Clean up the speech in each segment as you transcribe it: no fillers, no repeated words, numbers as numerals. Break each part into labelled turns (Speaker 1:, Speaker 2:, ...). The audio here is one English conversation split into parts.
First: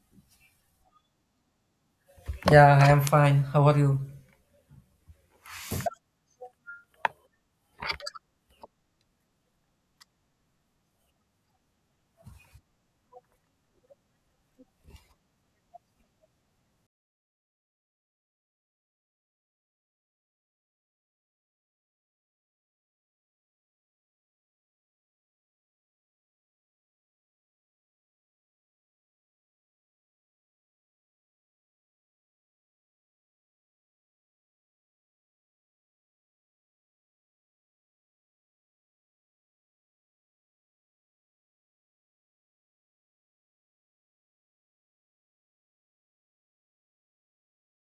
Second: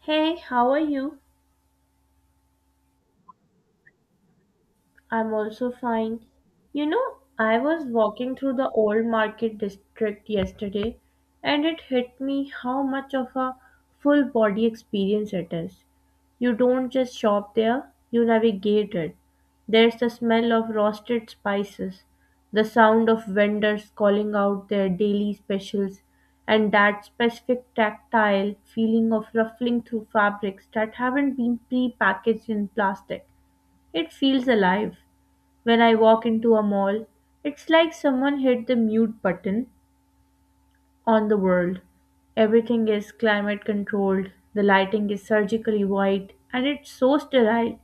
Speaker 1: Hey, how are you?
Speaker 2: Yeah, I am fine. How are you?
Speaker 1: I'm also fine. You know, I was walking through the old market district yesterday and it hit me how much of a full body experience it is. You don't just shop there, you navigate it. There's the smell of roasted spices, the sound of vendors calling out their daily specials, and that specific tactile feeling of ruffling through fabrics that haven't been pre packaged in plastic. It feels alive. When I walk into a mall, it's like someone hit the mute button on the world. Everything is climate controlled, the lighting is surgically white, and it's so sterile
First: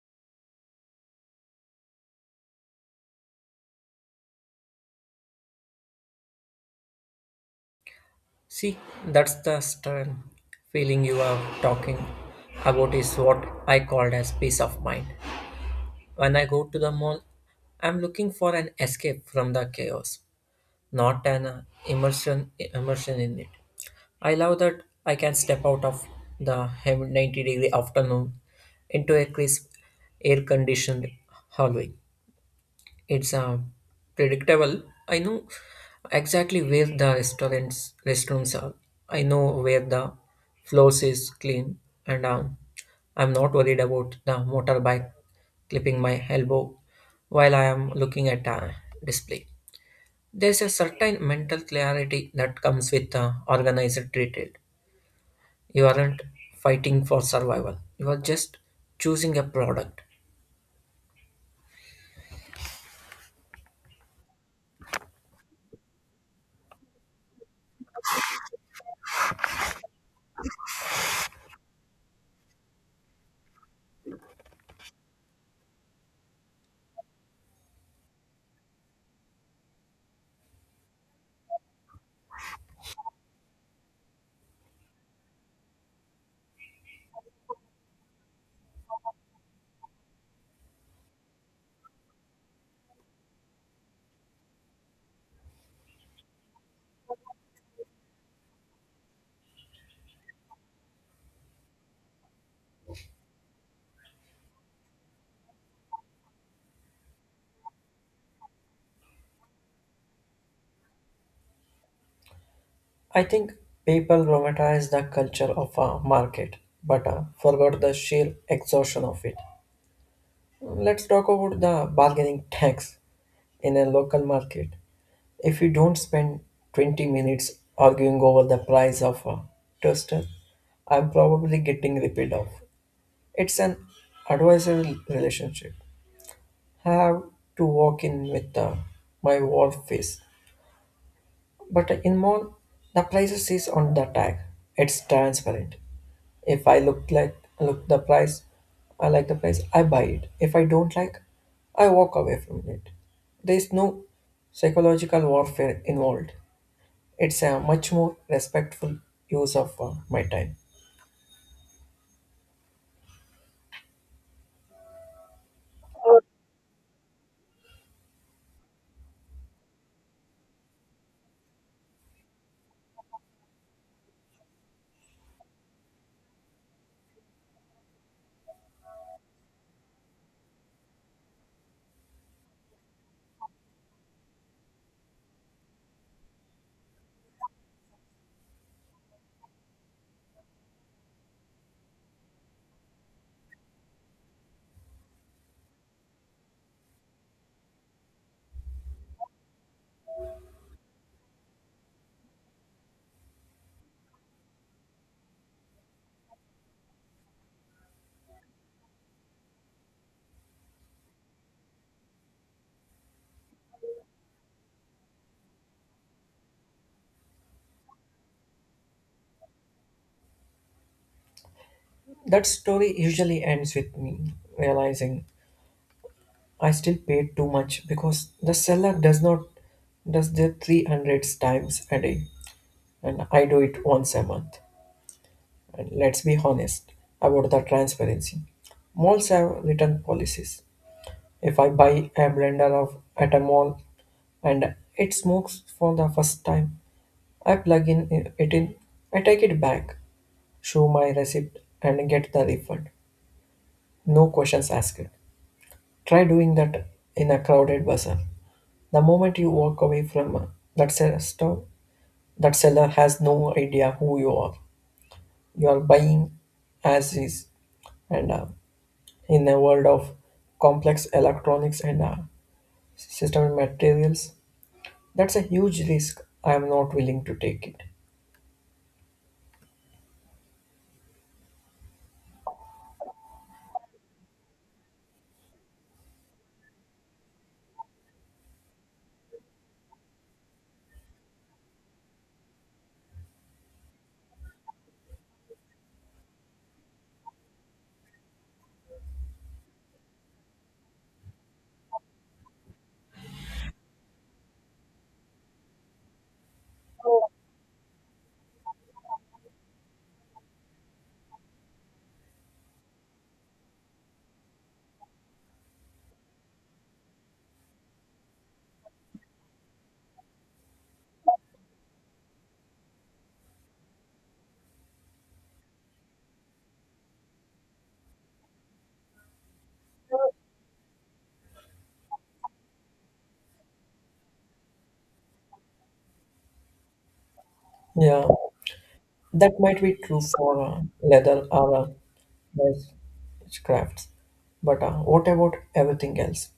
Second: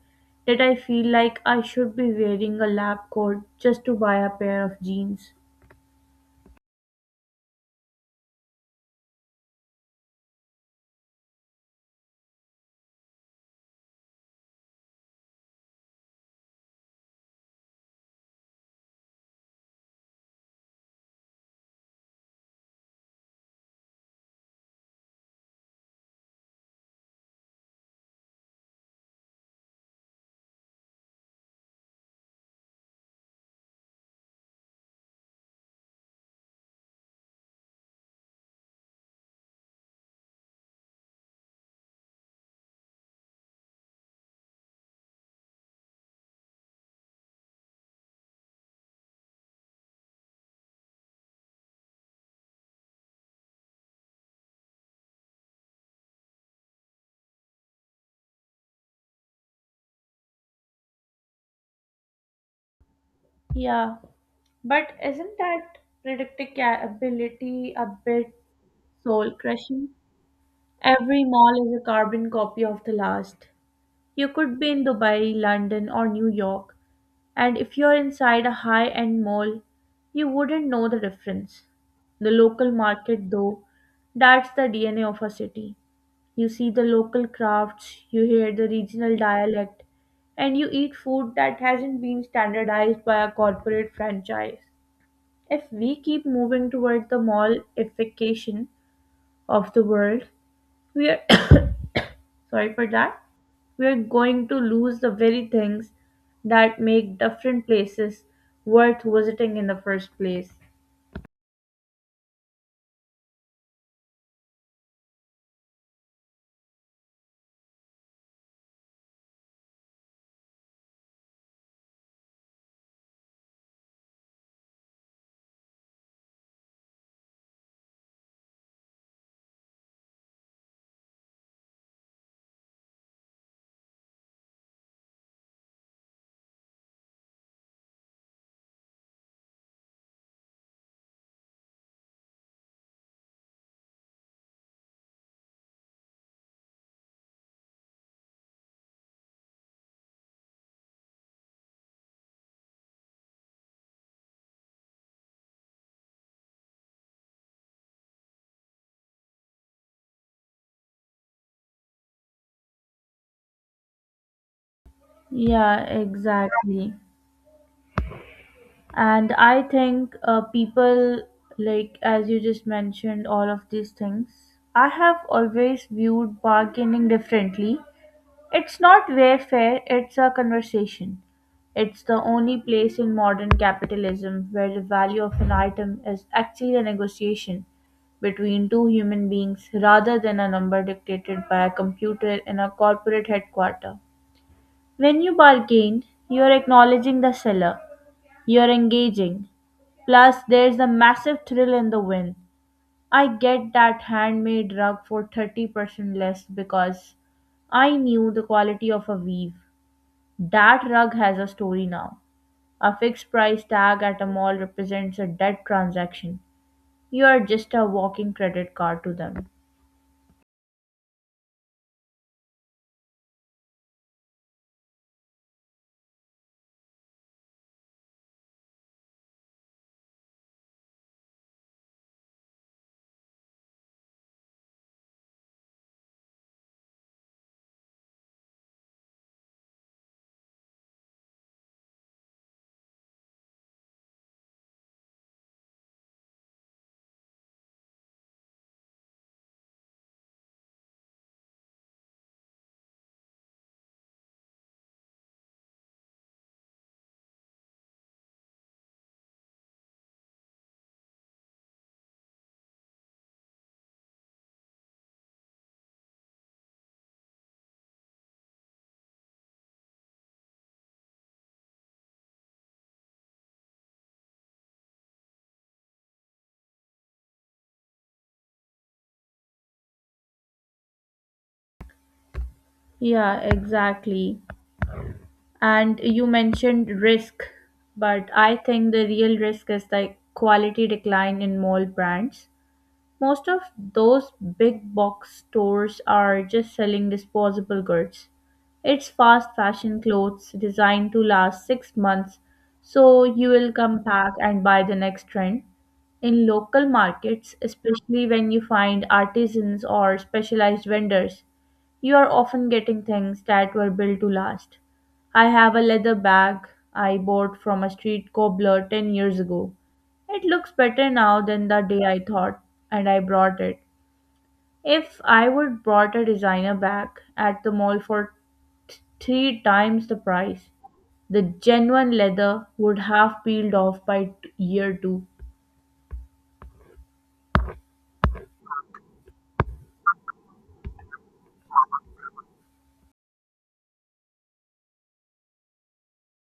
Speaker 1: that I feel like I should be wearing a lab coat just to buy a pair of jeans.
Speaker 2: See, that's the stern feeling you are talking about is what I called as peace of mind. When I go to the mall, I'm looking for an escape from the chaos, not an immersion in it. I love that I can step out of the 90-degree afternoon into a crisp air conditioned hallway. It's predictable. I know exactly where the restaurants restrooms are. I know where the floors is clean, and I'm not worried about the motorbike clipping my elbow while I am looking at a display. There's a certain mental clarity that comes with organized retail. You aren't fighting for survival. You are just choosing a product.
Speaker 1: Yeah, but isn't that predictability a bit soul crushing? Every mall is a carbon copy of the last. You could be in Dubai, London, or New York, and if you're inside a high end mall, you wouldn't know the difference. The local market, though, that's the DNA of a city. You see the local crafts, you hear the regional dialect, and you eat food that hasn't been standardized by a corporate franchise. If we keep moving toward the mallification of the world, we are sorry for that, we're going to lose the very things that make different places worth visiting in the first place.
Speaker 2: I think people romanticize the culture of a market, but forgot the sheer exhaustion of it. Let's talk about the bargaining tax in a local market. If you don't spend 20 minutes arguing over the price of a toaster, I'm probably getting ripped off. It's an advisory relationship. I have to walk in with my war face. But in mall, the prices is on the tag. It's transparent. If I look like look the price, I like the price, I buy it. If I don't like, I walk away from it. There is no psychological warfare involved. It's a much more respectful use of my time.
Speaker 1: Yeah, exactly. And I think people, like, as you just mentioned, all of these things, I have always viewed bargaining differently. It's not warfare, it's a conversation. It's the only place in modern capitalism where the value of an item is actually a negotiation between two human beings rather than a number dictated by a computer in a corporate headquarter. When you bargain, you're acknowledging the seller, you're engaging. Plus, there's a massive thrill in the win. I get that handmade rug for 30% less because I knew the quality of a weave. That rug has a story now. A fixed price tag at a mall represents a dead transaction. You are just a walking credit card to them.
Speaker 2: That story usually ends with me realizing I still paid too much because the seller does not does the 300 times a day and I do it once a month. And let's be honest about the transparency. Malls have written policies. If I buy a blender of at a mall and it smokes for the first time, I plug in it in, I take it back, show my receipt and get the refund. No questions asked. Try doing that in a crowded bazaar. The moment you walk away from store, that seller has no idea who you are. You are buying as is, and in a world of complex electronics and system materials, that's a huge risk. I'm not willing to take it.
Speaker 1: Yeah, exactly. And you mentioned risk, but I think the real risk is the quality decline in mall brands. Most of those big box stores are just selling disposable goods. It's fast fashion clothes designed to last 6 months, so you will come back and buy the next trend. In local markets, especially when you find artisans or specialized vendors, you are often getting things that were built to last. I have a leather bag I bought from a street cobbler 10 years ago. It looks better now than the day I thought, and I brought it. If I would brought a designer bag at the mall for three times the price, the genuine leather would have peeled off by year two.
Speaker 2: Yeah, that might be true for leather or nice crafts. But what about everything else?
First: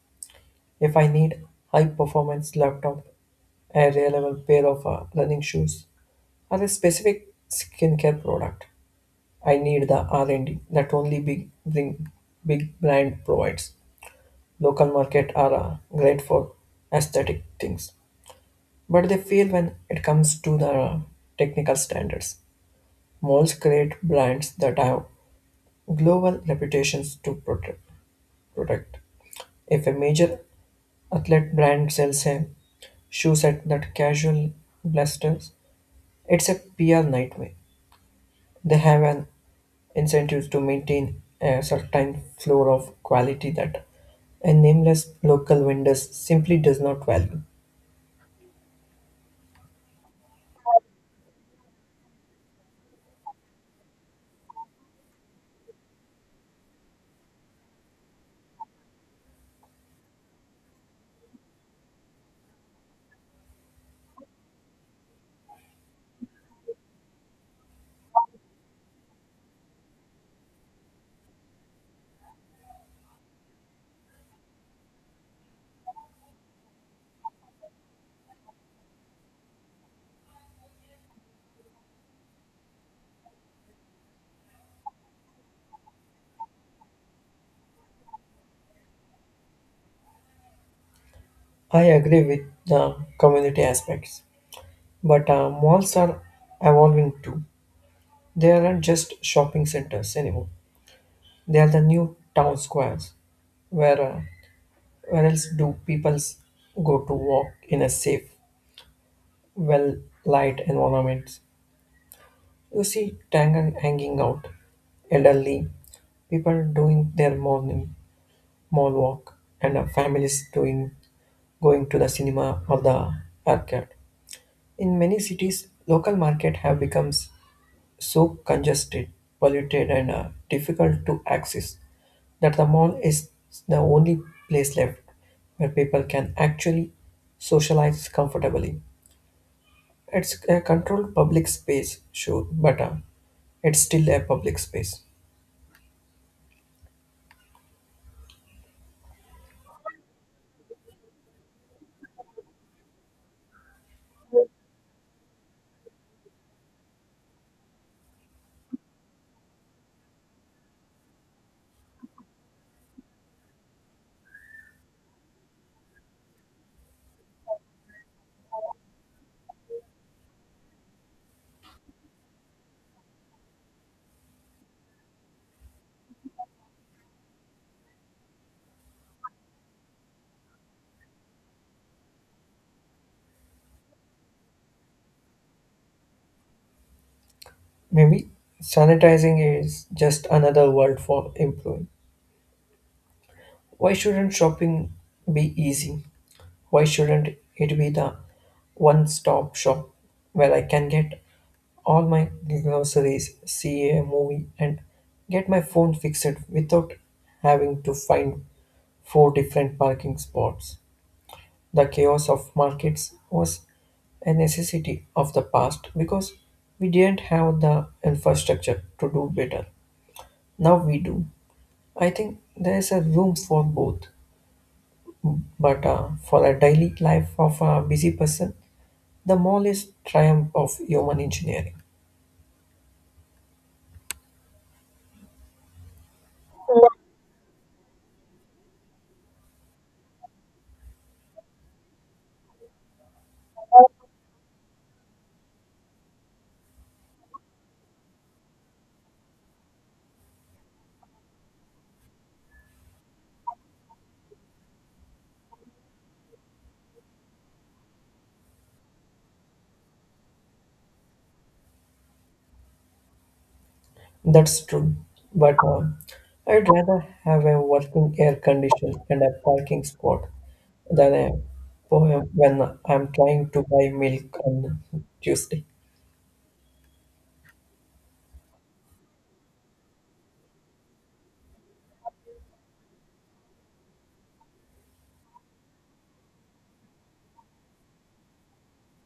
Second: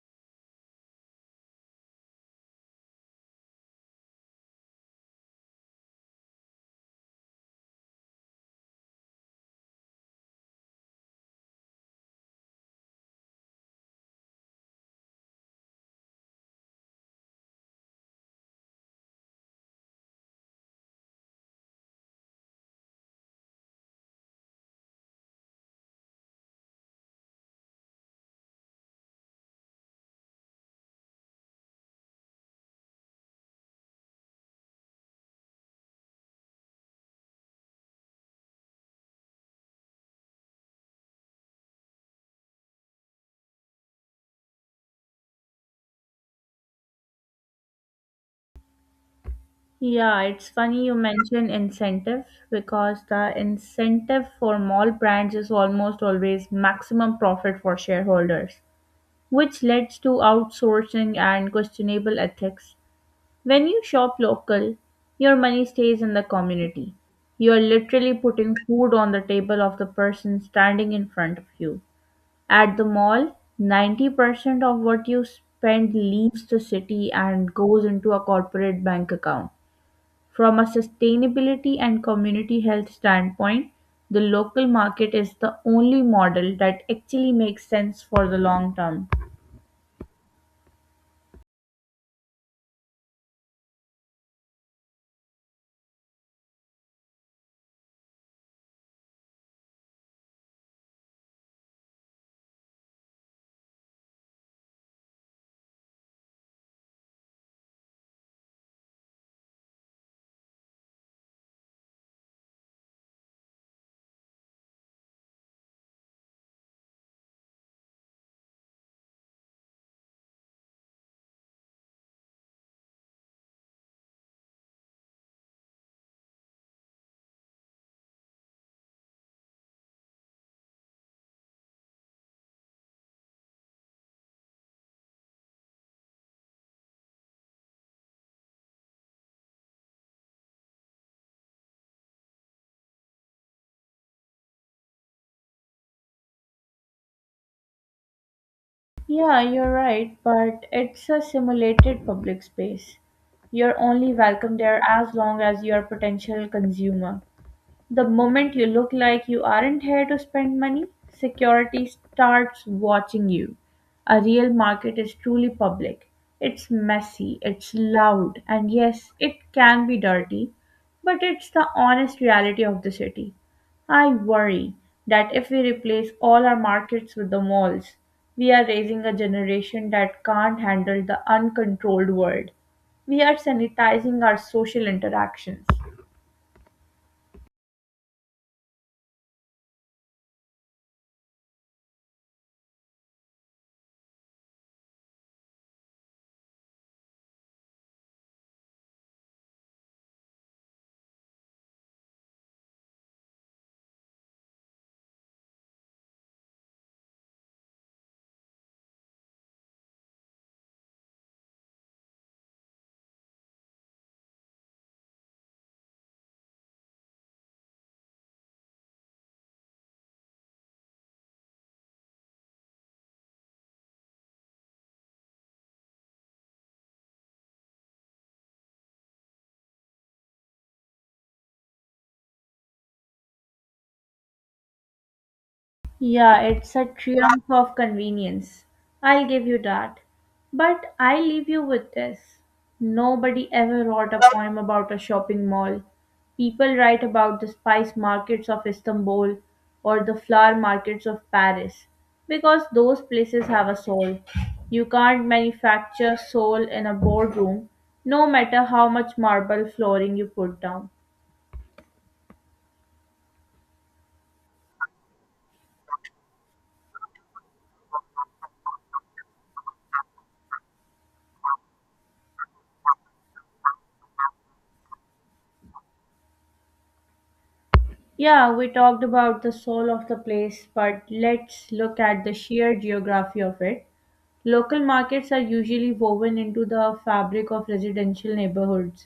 Speaker 2: If I need high performance laptop, a reliable pair of running shoes, or a specific skincare product, I need the R&D that big brand provides. Local market are great for aesthetic things, but they fail when it comes to the technical standards. Malls create brands that have global reputations to protect. If a major athlete brand sells a shoe set that casual blasters, it's a PR nightmare. They have an incentive to maintain a certain floor of quality that a nameless local vendor simply does not value.
Speaker 1: Yeah, it's funny you mention incentive because the incentive for mall brands is almost always maximum profit for shareholders, which leads to outsourcing and questionable ethics. When you shop local, your money stays in the community. You are literally putting food on the table of the person standing in front of you. At the mall, 90% of what you spend leaves the city and goes into a corporate bank account. From a sustainability and community health standpoint, the local market is the only model that actually makes sense for the long term.
Speaker 2: I agree with the community aspects, but malls are evolving too. They aren't just shopping centers anymore. They are the new town squares. Where, uh, where else do people go to walk in a safe, well light environment? You see tangan hanging out, elderly people doing their morning mall walk, and families doing going to the cinema or the arcade. In many cities, local market have become so congested, polluted, and difficult to access that the mall is the only place left where people can actually socialize comfortably. It's a controlled public space, sure, but it's still a public space.
Speaker 1: Yeah, you're right, but it's a simulated public space. You're only welcome there as long as you're a potential consumer. The moment you look like you aren't here to spend money, security starts watching you. A real market is truly public. It's messy, it's loud, and yes, it can be dirty, but it's the honest reality of the city. I worry that if we replace all our markets with the malls, we are raising a generation that can't handle the uncontrolled world. We are sanitizing our social interactions.
Speaker 2: Maybe sanitizing is just another word for improving. Why shouldn't shopping be easy? Why shouldn't it be the one stop shop where I can get all my groceries, see a movie, and get my phone fixed without having to find four different parking spots? The chaos of markets was a necessity of the past because we didn't have the infrastructure to do better. Now we do. I think there is a room for both, but for a daily life of a busy person, the smallest triumph of human engineering.
Speaker 1: Yeah, it's a triumph of convenience. I'll give you that. But I leave you with this. Nobody ever wrote a poem about a shopping mall. People write about the spice markets of Istanbul or the flower markets of Paris because those places have a soul. You can't manufacture soul in a boardroom, no matter how much marble flooring you put down.
Speaker 2: That's true, but I'd rather have a working air conditioner and a parking spot than a poem when I'm trying to buy milk on Tuesday.
Speaker 1: Yeah, we talked about the soul of the place, but let's look at the sheer geography of it. Local markets are usually woven into the fabric of residential neighborhoods.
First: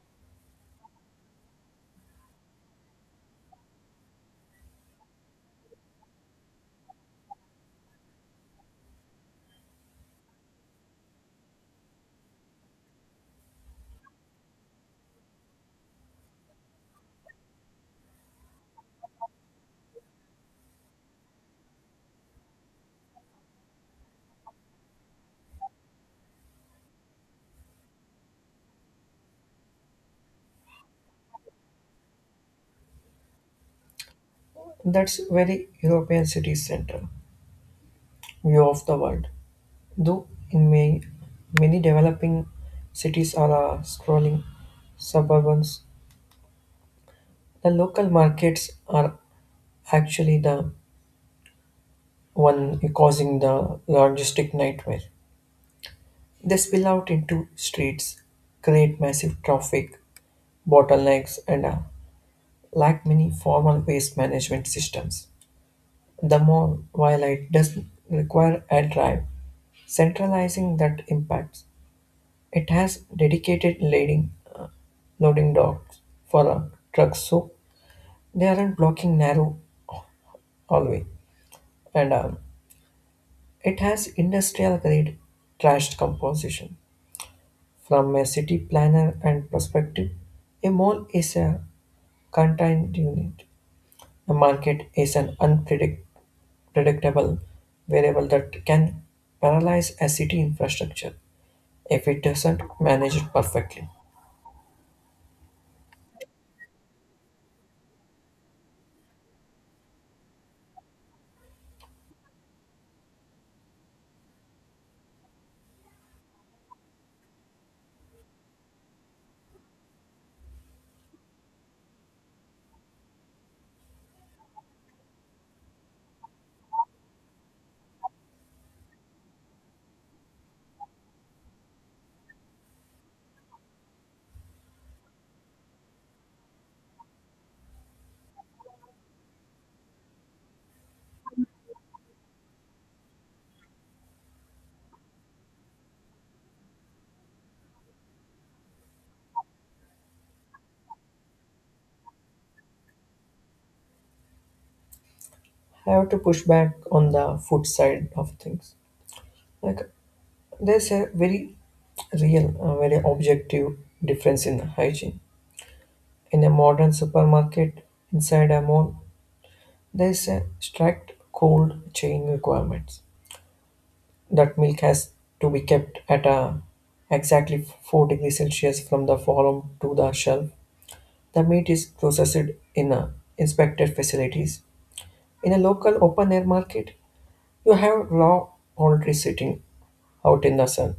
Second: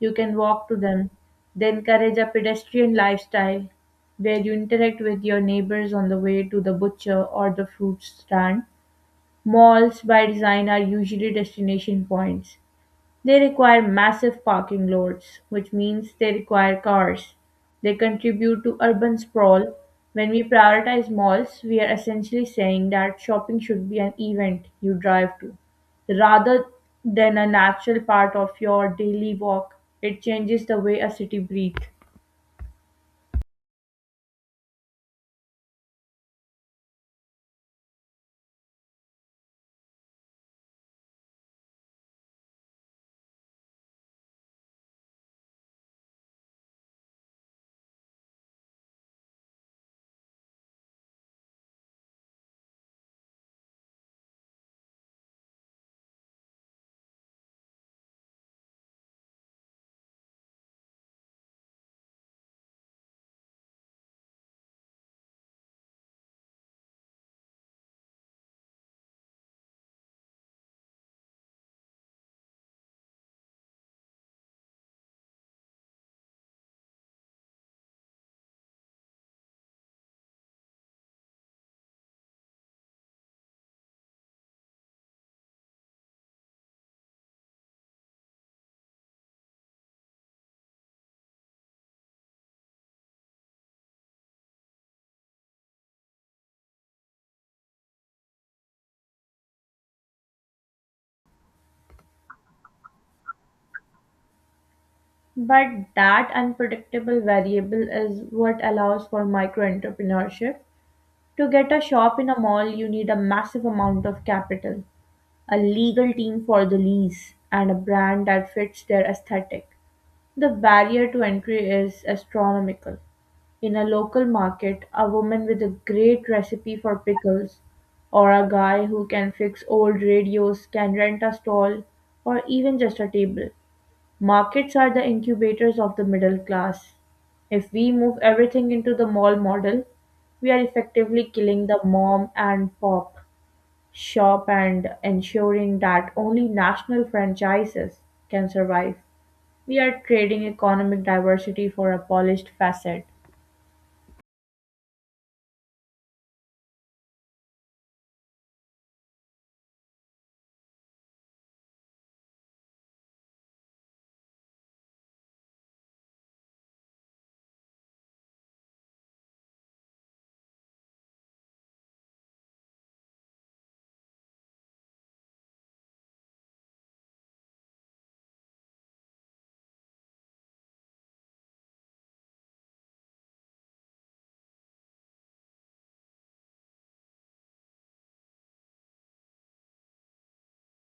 Speaker 1: You can walk to them. They encourage a pedestrian lifestyle where you interact with your neighbors on the way to the butcher or the fruit stand. Malls, by design, are usually destination points. They require massive parking lots, which means they require cars. They contribute to urban sprawl. When we prioritize malls, we are essentially saying that shopping should be an event you drive to rather than a natural part of your daily walk. It changes the way a city breathes.
Speaker 2: That's very European city center view of the world. Though in many developing cities are sprawling suburbans, the local markets are actually the one causing the logistic nightmare. They spill out into streets, create massive traffic bottlenecks, and lack many formal waste management systems. The more while it does require a drive, centralizing that impacts. It has dedicated loading docks for trucks, so they aren't blocking narrow hallway, and it has industrial grade trash composition. From a city planner and perspective, a mall is a contained unit. A market is an unpredictable variable that can paralyze a city infrastructure if it doesn't manage it perfectly.
Speaker 1: But that unpredictable variable is what allows for micro entrepreneurship. To get a shop in a mall, you need a massive amount of capital, a legal team for the lease, and a brand that fits their aesthetic. The barrier to entry is astronomical. In a local market, a woman with a great recipe for pickles, or a guy who can fix old radios, can rent a stall, or even just a table. Markets are the incubators of the middle class. If we move everything into the mall model, we are effectively killing the mom and pop shop and ensuring that only national franchises can survive. We are trading economic diversity for a polished facade.
Speaker 2: I have to push back on the food side of things. Like there's a very very objective difference in hygiene. In a modern supermarket, inside a mall, there's a strict cold chain requirements. That milk has to be kept at a exactly 4 degrees Celsius from the farm to the shelf. The meat is processed in a inspected facilities. In a local open air market, you have raw poultry sitting out in the sun,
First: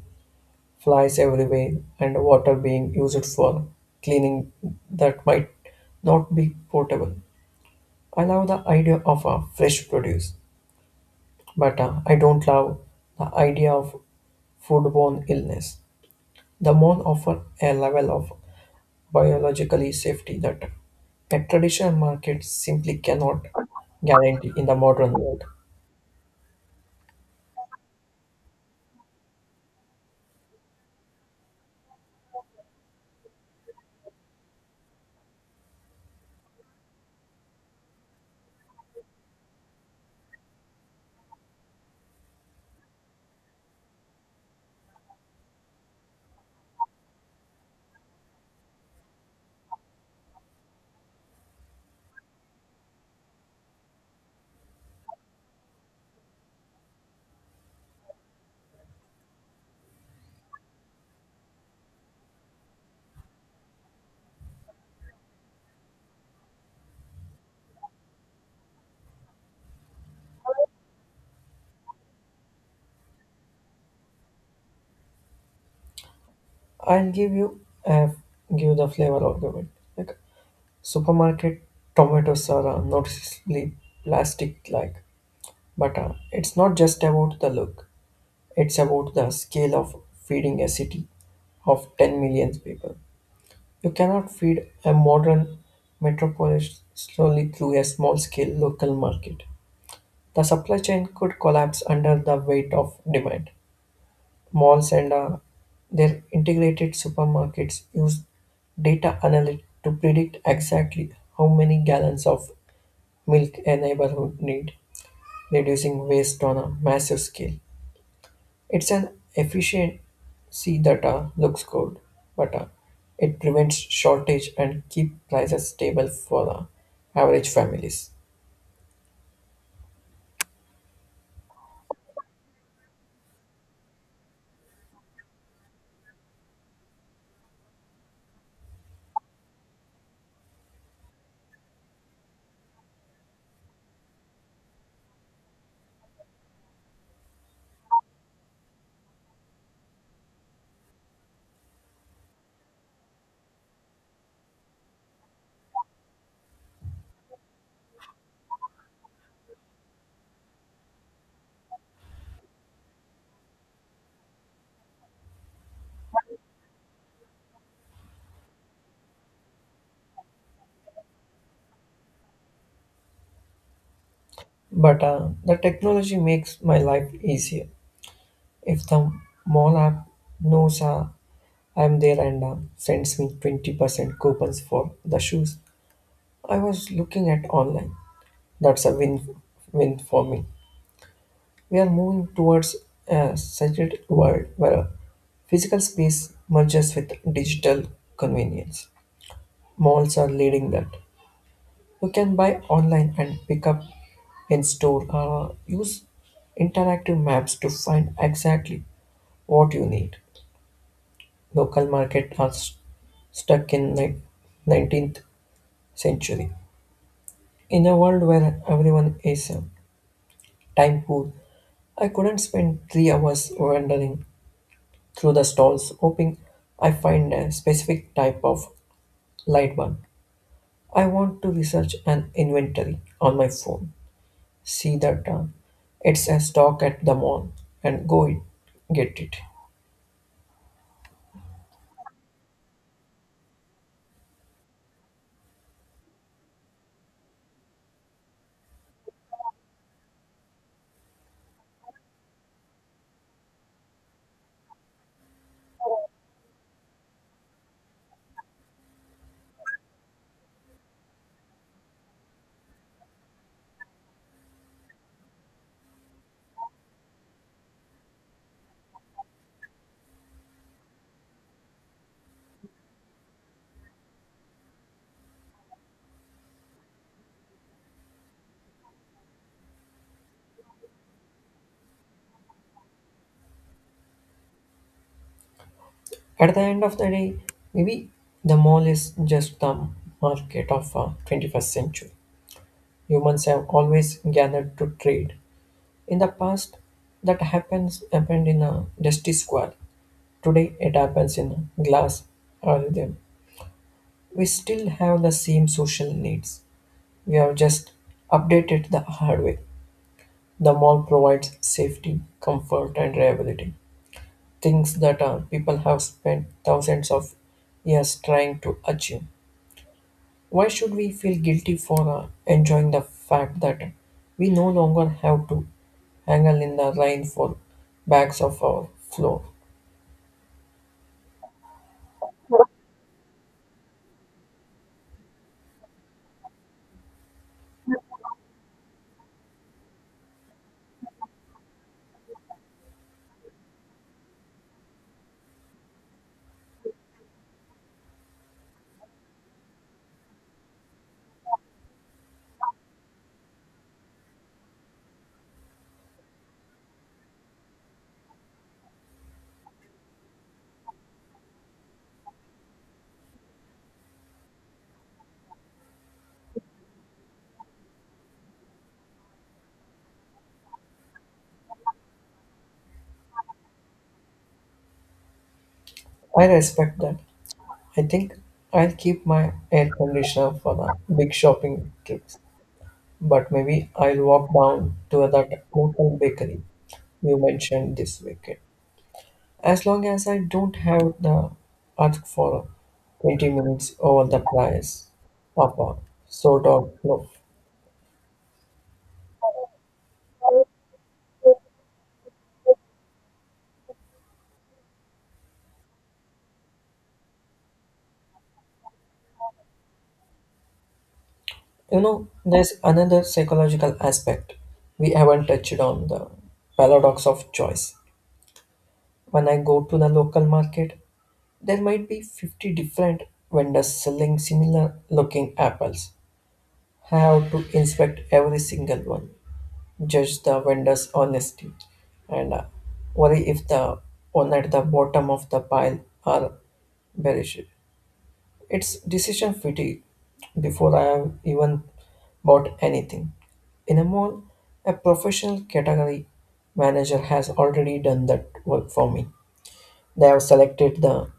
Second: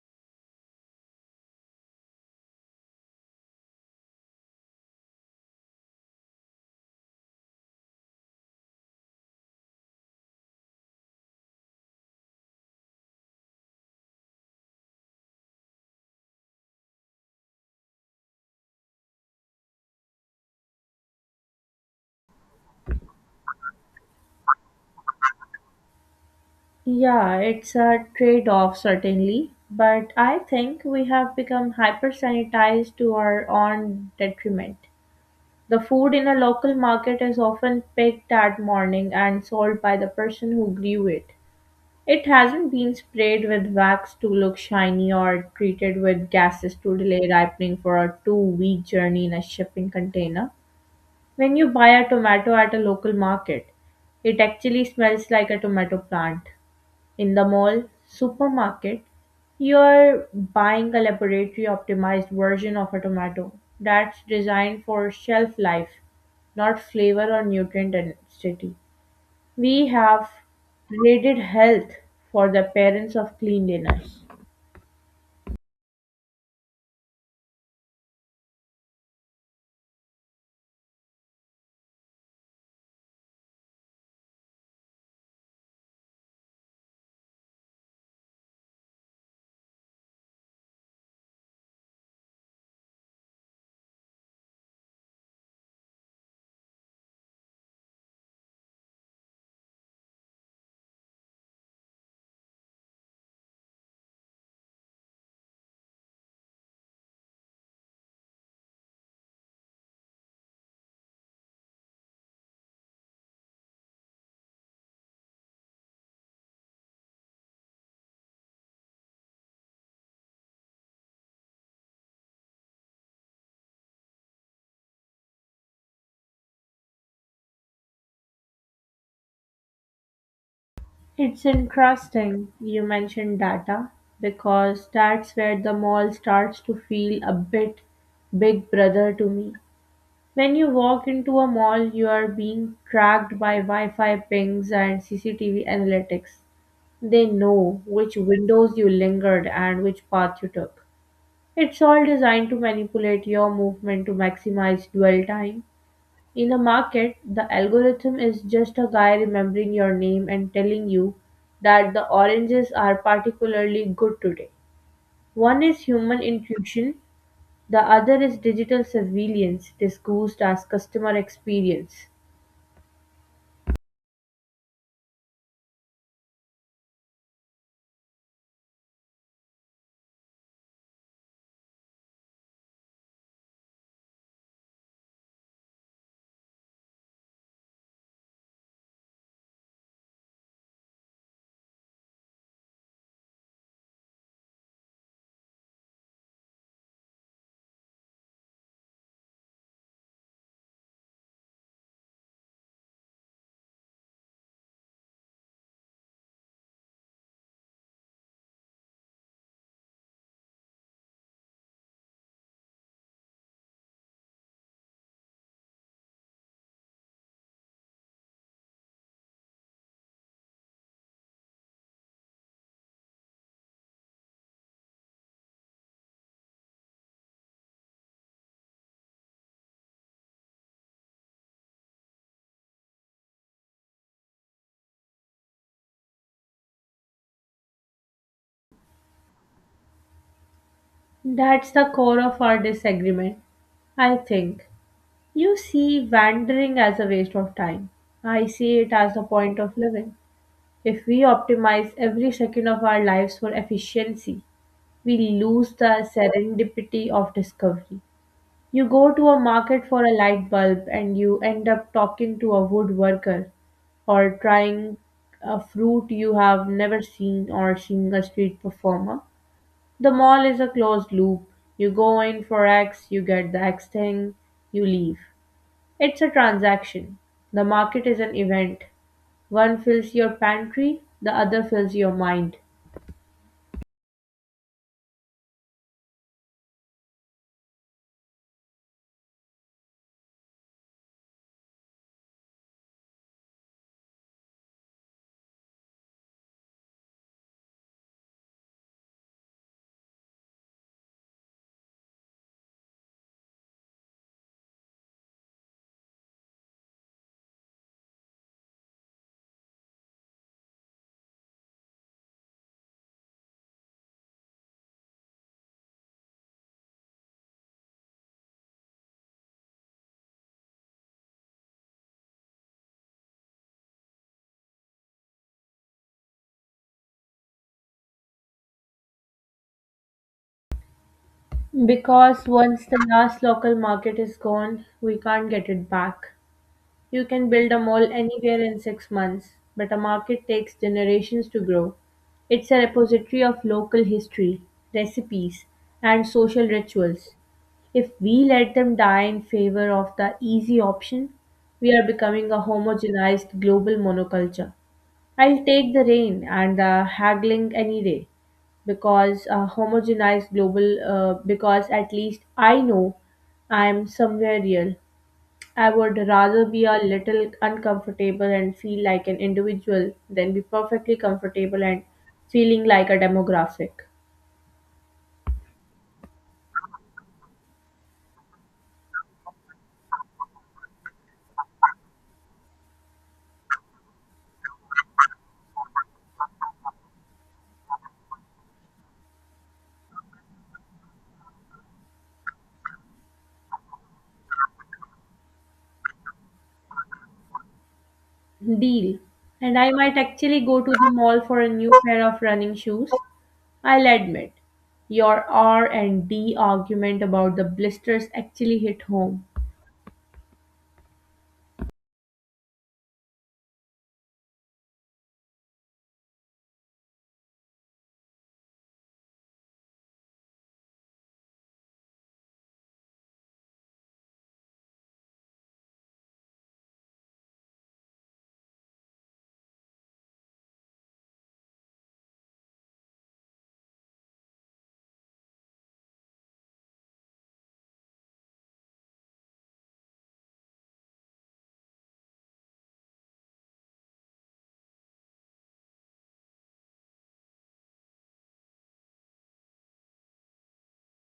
Speaker 2: flies everywhere, and water being used for cleaning that might not be portable. I love the idea of a fresh produce, but I don't love the idea of foodborne illness. The mall offer a level of biologically safety that a traditional market simply cannot guarantee in the modern world.
Speaker 1: Yeah, it's a trade off, certainly, but I think we have become hyper sanitized to our own detriment. The food in a local market is often picked that morning and sold by the person who grew it. It hasn't been sprayed with wax to look shiny or treated with gases to delay ripening for a 2 week journey in a shipping container. When you buy a tomato at a local market, it actually smells like a tomato plant. In the mall supermarket, you're buying a laboratory optimized version of a tomato that's designed for shelf life, not flavor or nutrient density. We have traded health for the parents of cleanliness.
Speaker 2: I'll give you a give the flavor argument. Like supermarket tomatoes are noticeably plastic-like, but it's not just about the look. It's about the scale of feeding a city of 10 million people. You cannot feed a modern metropolis slowly through a small-scale local market. The supply chain could collapse under the weight of demand. Malls and their integrated supermarkets use data analytics to predict exactly how many gallons of milk a neighborhood need, reducing waste on a massive scale. It's an efficiency that looks good, but it prevents shortage and keep prices stable for average families.
Speaker 1: It's interesting you mentioned data because that's where the mall starts to feel a bit big brother to me. When you walk into a mall, you are being tracked by Wi Fi pings and CCTV analytics. They know which windows you lingered and which path you took. It's all designed to manipulate your movement to maximize dwell time. In a market, the algorithm is just a guy remembering your name and telling you that the oranges are particularly good today. One is human intuition, the other is digital surveillance disguised as customer experience.
Speaker 2: But the technology makes my life easier. If the mall app knows I'm there and sends me 20% coupons for the shoes I was looking at online, that's a win win for me. We are moving towards a secret world where physical space merges with digital convenience. Malls are leading that. You can buy online and pick up in store. Use interactive maps to find exactly what you need. Local market are stuck in 19th century. In a world where everyone is time poor, I couldn't spend 3 hours wandering through the stalls hoping I find a specific type of light bulb. I want to research an inventory on my phone, see that it's a stock at the mall, and get it.
Speaker 1: That's the core of our disagreement, I think. You see wandering as a waste of time. I see it as a point of living. If we optimize every second of our lives for efficiency, we lose the serendipity of discovery. You go to a market for a light bulb and you end up talking to a woodworker or trying a fruit you have never seen or seeing a street performer. The mall is a closed loop. You go in for X, you get the X thing, you leave. It's a transaction. The market is an event. One fills your pantry, the other fills your mind.
Speaker 2: At the end of the day, maybe the mall is just the market of 21st century. Humans have always gathered to trade. In the past, that happens happened in a dusty square. Today, it happens in a glass algorithm. We still have the same social needs. We have just updated the hardware. The mall provides safety, comfort, and reliability. Things that people have spent thousands of years trying to achieve. Why should we feel guilty for enjoying the fact that we no longer have to haggle in the rain for bags of our floor?
Speaker 1: Because once the last local market is gone, we can't get it back. You can build a mall anywhere in 6 months, but a market takes generations to grow. It's a repository of local history, recipes, and social rituals. If we let them die in favor of the easy option, we are becoming a homogenized global monoculture. I'll take the rain and the haggling any day because a homogenized global, because at least I know I'm somewhere real. I would rather be a little uncomfortable and feel like an individual than be perfectly comfortable and feeling like a demographic.
Speaker 2: I respect that. I think I'll keep my air conditioner for the big shopping trips, but maybe I'll walk down to that local bakery you mentioned this weekend. As long as I don't have the ask for 20 minutes over the price of a soda loaf.
Speaker 1: Deal. And I might actually go to the mall for a new pair of running shoes. I'll admit, your R and D argument about the blisters actually hit home.
Speaker 2: You know, there's another psychological aspect we haven't touched on the paradox of choice. When I go to the local market, there might be 50 different vendors selling similar looking apples. I have to inspect every single one, judge the vendor's honesty, and worry if the one at the bottom of the pile are bearish. It's decision fatigue before I have even bought anything. In a mall, a professional category manager has already done that work for me. They have selected the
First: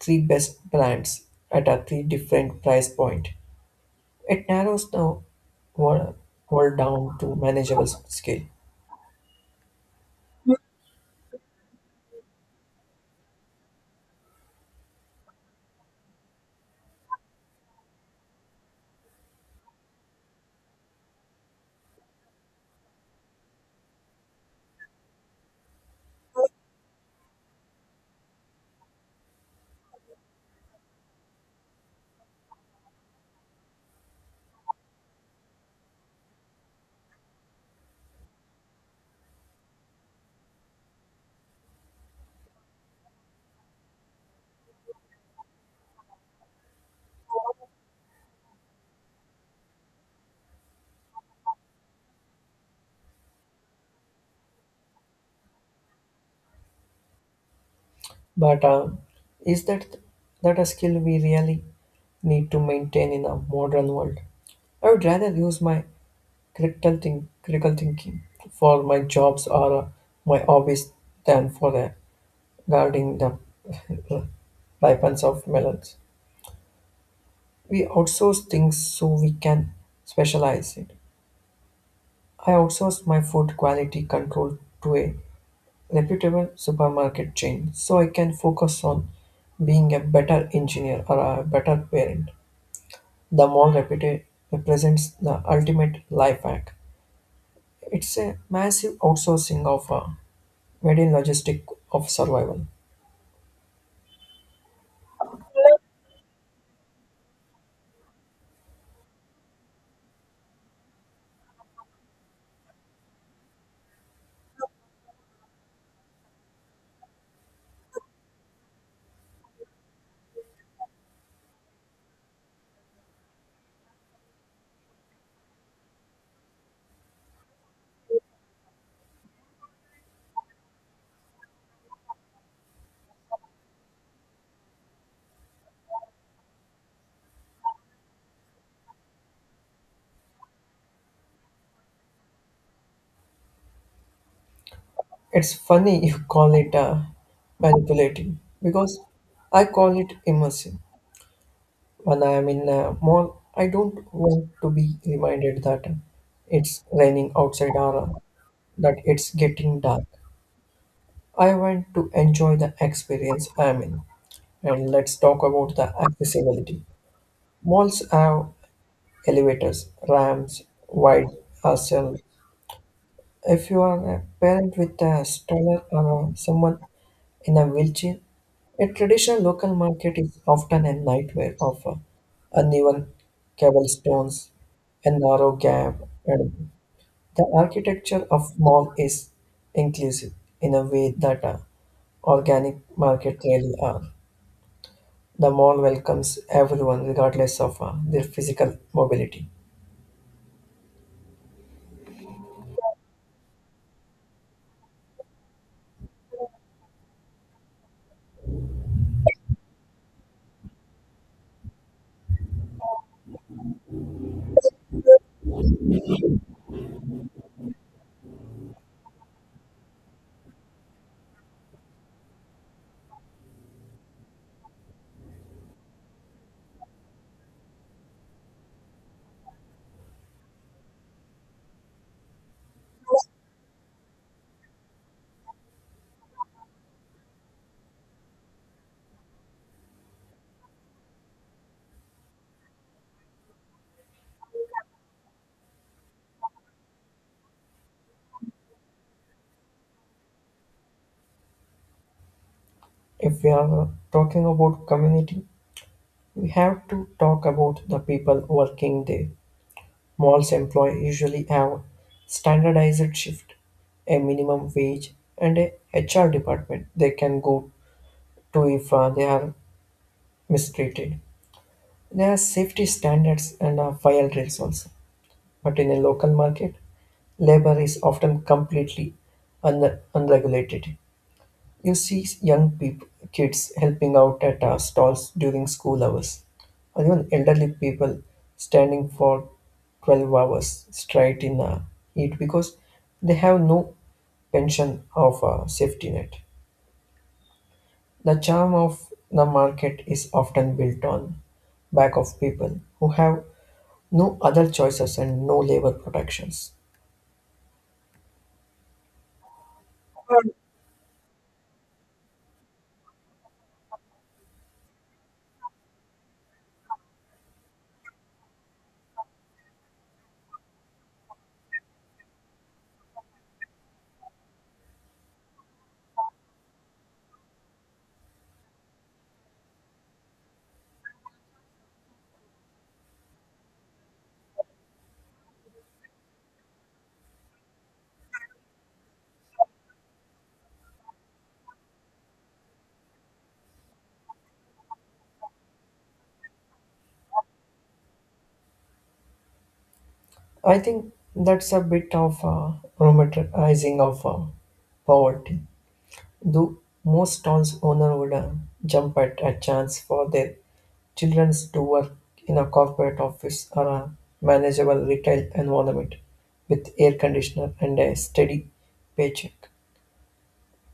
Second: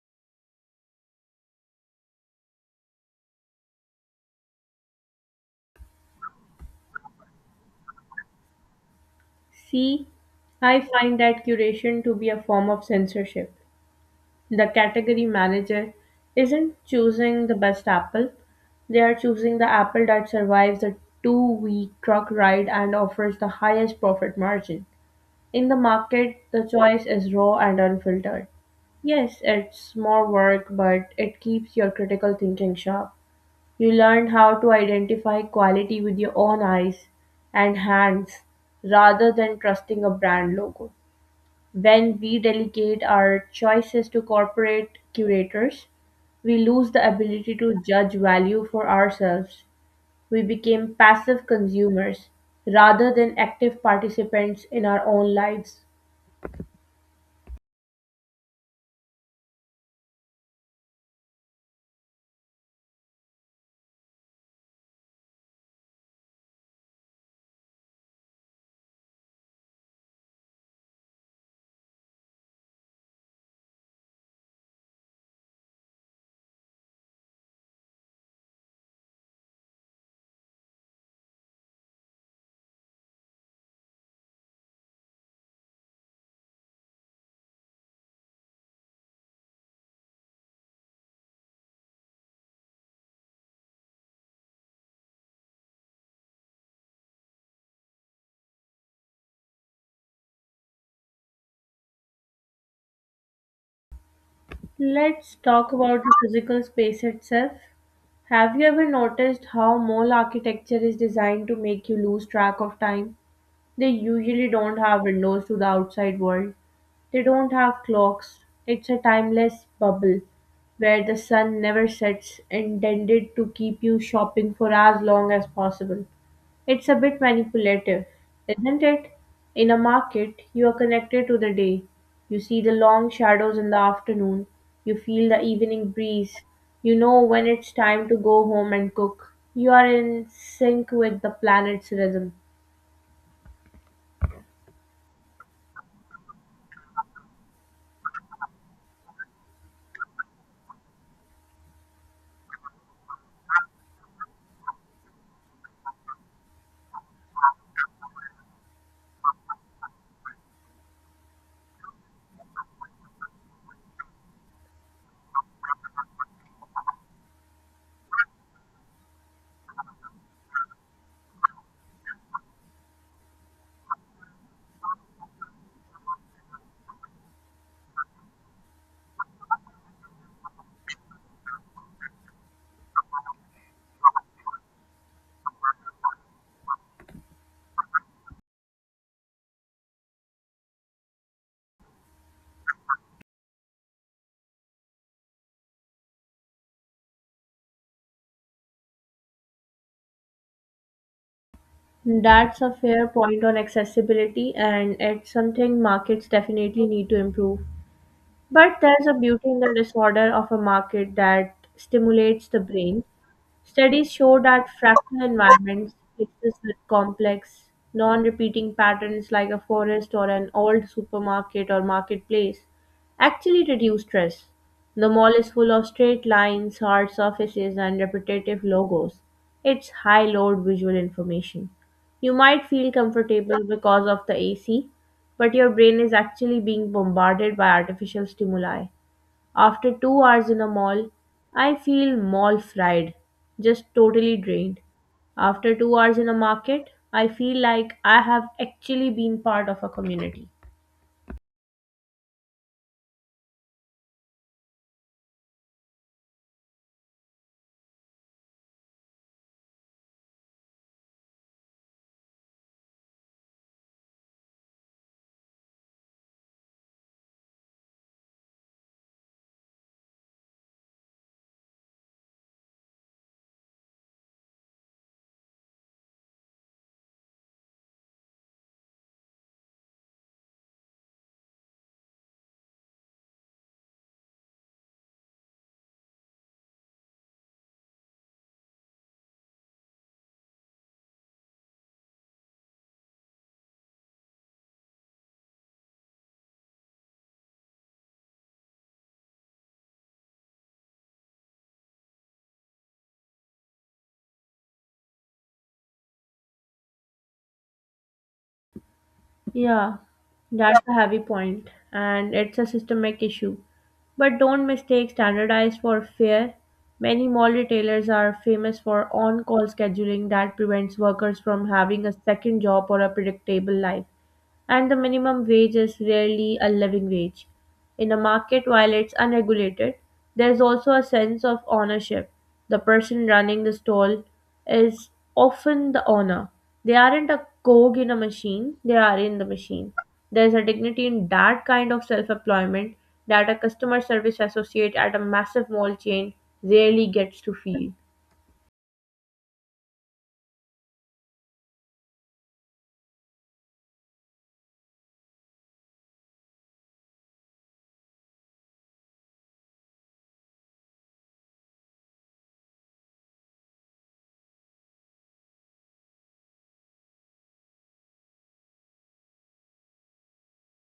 Speaker 2: three best brands at a three different price point. It narrows the world, world down to manageable scale.
Speaker 1: See, I find that curation to be a form of censorship. The category manager isn't choosing the best apple, they are choosing the apple that survives a 2 week truck ride and offers the highest profit margin. In the market, the choice is raw and unfiltered. Yes, it's more work, but it keeps your critical thinking sharp. You learn how to identify quality with your own eyes and hands rather than trusting a brand logo. When we delegate our choices to corporate curators, we lose the ability to judge value for ourselves. We became passive consumers rather than active participants in our own lives.
Speaker 2: But is that a skill we really need to maintain in a modern world? I would rather use my critical thinking for my jobs or my hobbies than for a guarding the ripens of melons. We outsource things so we can specialize it. I outsourced my food quality control to a reputable supermarket chain so I can focus on being a better engineer or a better parent. The mall represents the ultimate life hack. It's a massive outsourcing of a median logistic of survival.
Speaker 1: Let's talk about the physical space itself. Have you ever noticed how mall architecture is designed to make you lose track of time? They usually don't have windows to the outside world. They don't have clocks. It's a timeless bubble where the sun never sets, intended to keep you shopping for as long as possible. It's a bit manipulative, isn't it? In a market, you are connected to the day. You see the long shadows in the afternoon. You feel the evening breeze. You know when it's time to go home and cook. You are in sync with the planet's rhythm.
Speaker 2: It's funny you call it manipulating because I call it immersive. When I am in a mall, I don't want to be reminded that it's raining outside or that it's getting dark. I want to enjoy the experience I am in. And let's talk about the accessibility. Malls have elevators, ramps, wide aisles. If you are a parent with a stroller or someone in a wheelchair, a traditional local market is often a nightmare of uneven cobblestones, a narrow gap, and the architecture of mall is inclusive in a way that organic market really are. The mall welcomes everyone regardless of their physical mobility.
Speaker 1: That's a fair point on accessibility, and it's something markets definitely need to improve. But there's a beauty in the disorder of a market that stimulates the brain. Studies show that fractal environments exist with complex, non repeating patterns like a forest or an old supermarket or marketplace actually reduce stress. The mall is full of straight lines, hard surfaces, and repetitive logos. It's high load visual information. You might feel comfortable because of the AC, but your brain is actually being bombarded by artificial stimuli. After 2 hours in a mall, I feel mall fried, just totally drained. After 2 hours in a market, I feel like I have actually been part of a community.
Speaker 2: If we are talking about community, we have to talk about the people working there. Malls employ usually have standardized shift, a minimum wage, and a HR department they can go to if they are mistreated. There are safety standards and fire drills also. But in a local market, labor is often completely unregulated. You see young people, kids helping out at stalls during school hours, or even elderly people standing for 12 hours straight in heat because they have no pension of a safety net. The charm of the market is often built on back of people who have no other choices and no labor protections.
Speaker 1: Yeah, that's a heavy point, and it's a systemic issue. But don't mistake standardized for fair. Many mall retailers are famous for on call scheduling that prevents workers from having a second job or a predictable life. And the minimum wage is rarely a living wage. In a market, while it's unregulated, there's also a sense of ownership. The person running the stall is often the owner. They aren't a cog in a machine, they are in the machine. There's a dignity in that kind of self employment that a customer service associate at a massive mall chain rarely gets to feel.
Speaker 2: I think that's a bit of a romanticizing of poverty. Though most towns owner would jump at a chance for their children to work in a corporate office or a manageable retail environment with air conditioner and a steady paycheck.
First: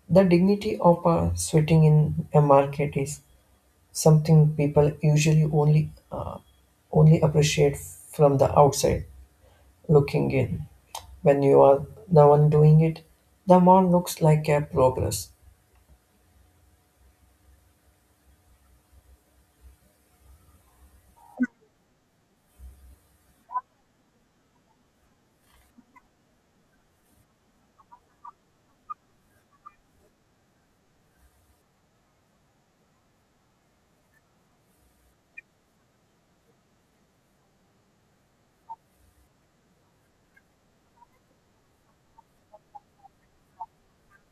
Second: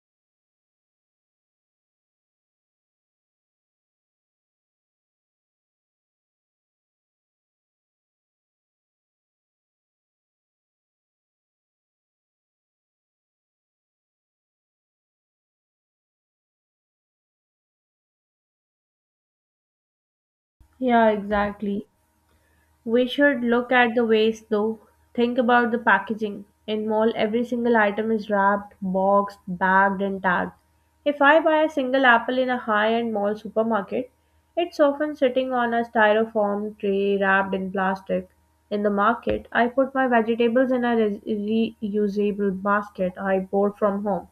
Speaker 2: The dignity of sweating in a market is something people usually only appreciate from the outside looking in. When you are the one doing it, the mall looks like a progress.
Speaker 1: Yeah, exactly. We should look at the waste though. Think about the packaging. In mall, every single item is wrapped, boxed, bagged, and tagged. If I buy a single apple in a high end mall supermarket, it's often sitting on a styrofoam tray wrapped in plastic. In the market, I put my vegetables in a reusable basket I bought from home.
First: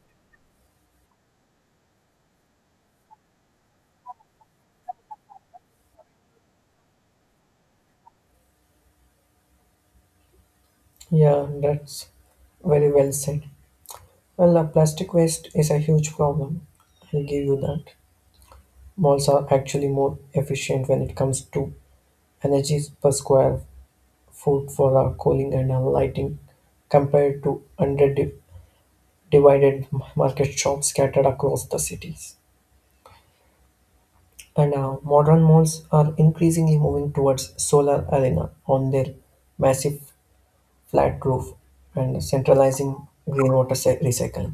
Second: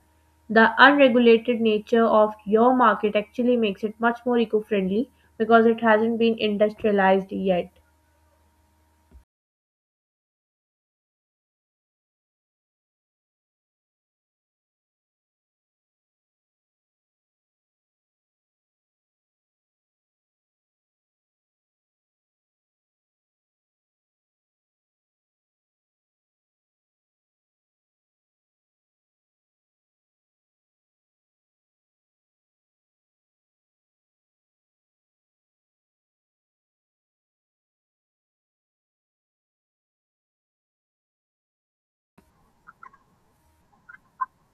Speaker 1: The unregulated nature of your market actually makes it much more eco friendly because it hasn't been industrialized yet.
Speaker 2: Yeah, that's very well said. Well, plastic waste is a huge problem. I'll give you that. Malls are actually more efficient when it comes to energy per square foot for our cooling and our lighting compared to under divided market shops scattered across the cities. And modern malls are increasingly moving towards solar arena on their massive flat roof and centralizing green water recycling.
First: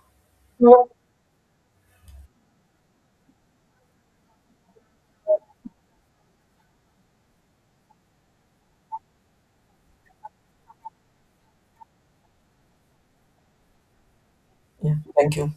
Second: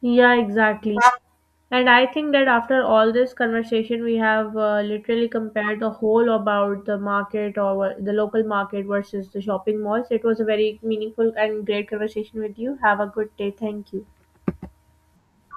Speaker 1: Yeah, exactly. And I think that after all this conversation, we have literally compared the whole about the market or the local market versus the shopping malls. It was a very meaningful and great conversation with you. Have a good day. Thank you.
Speaker 2: Yeah, thank you.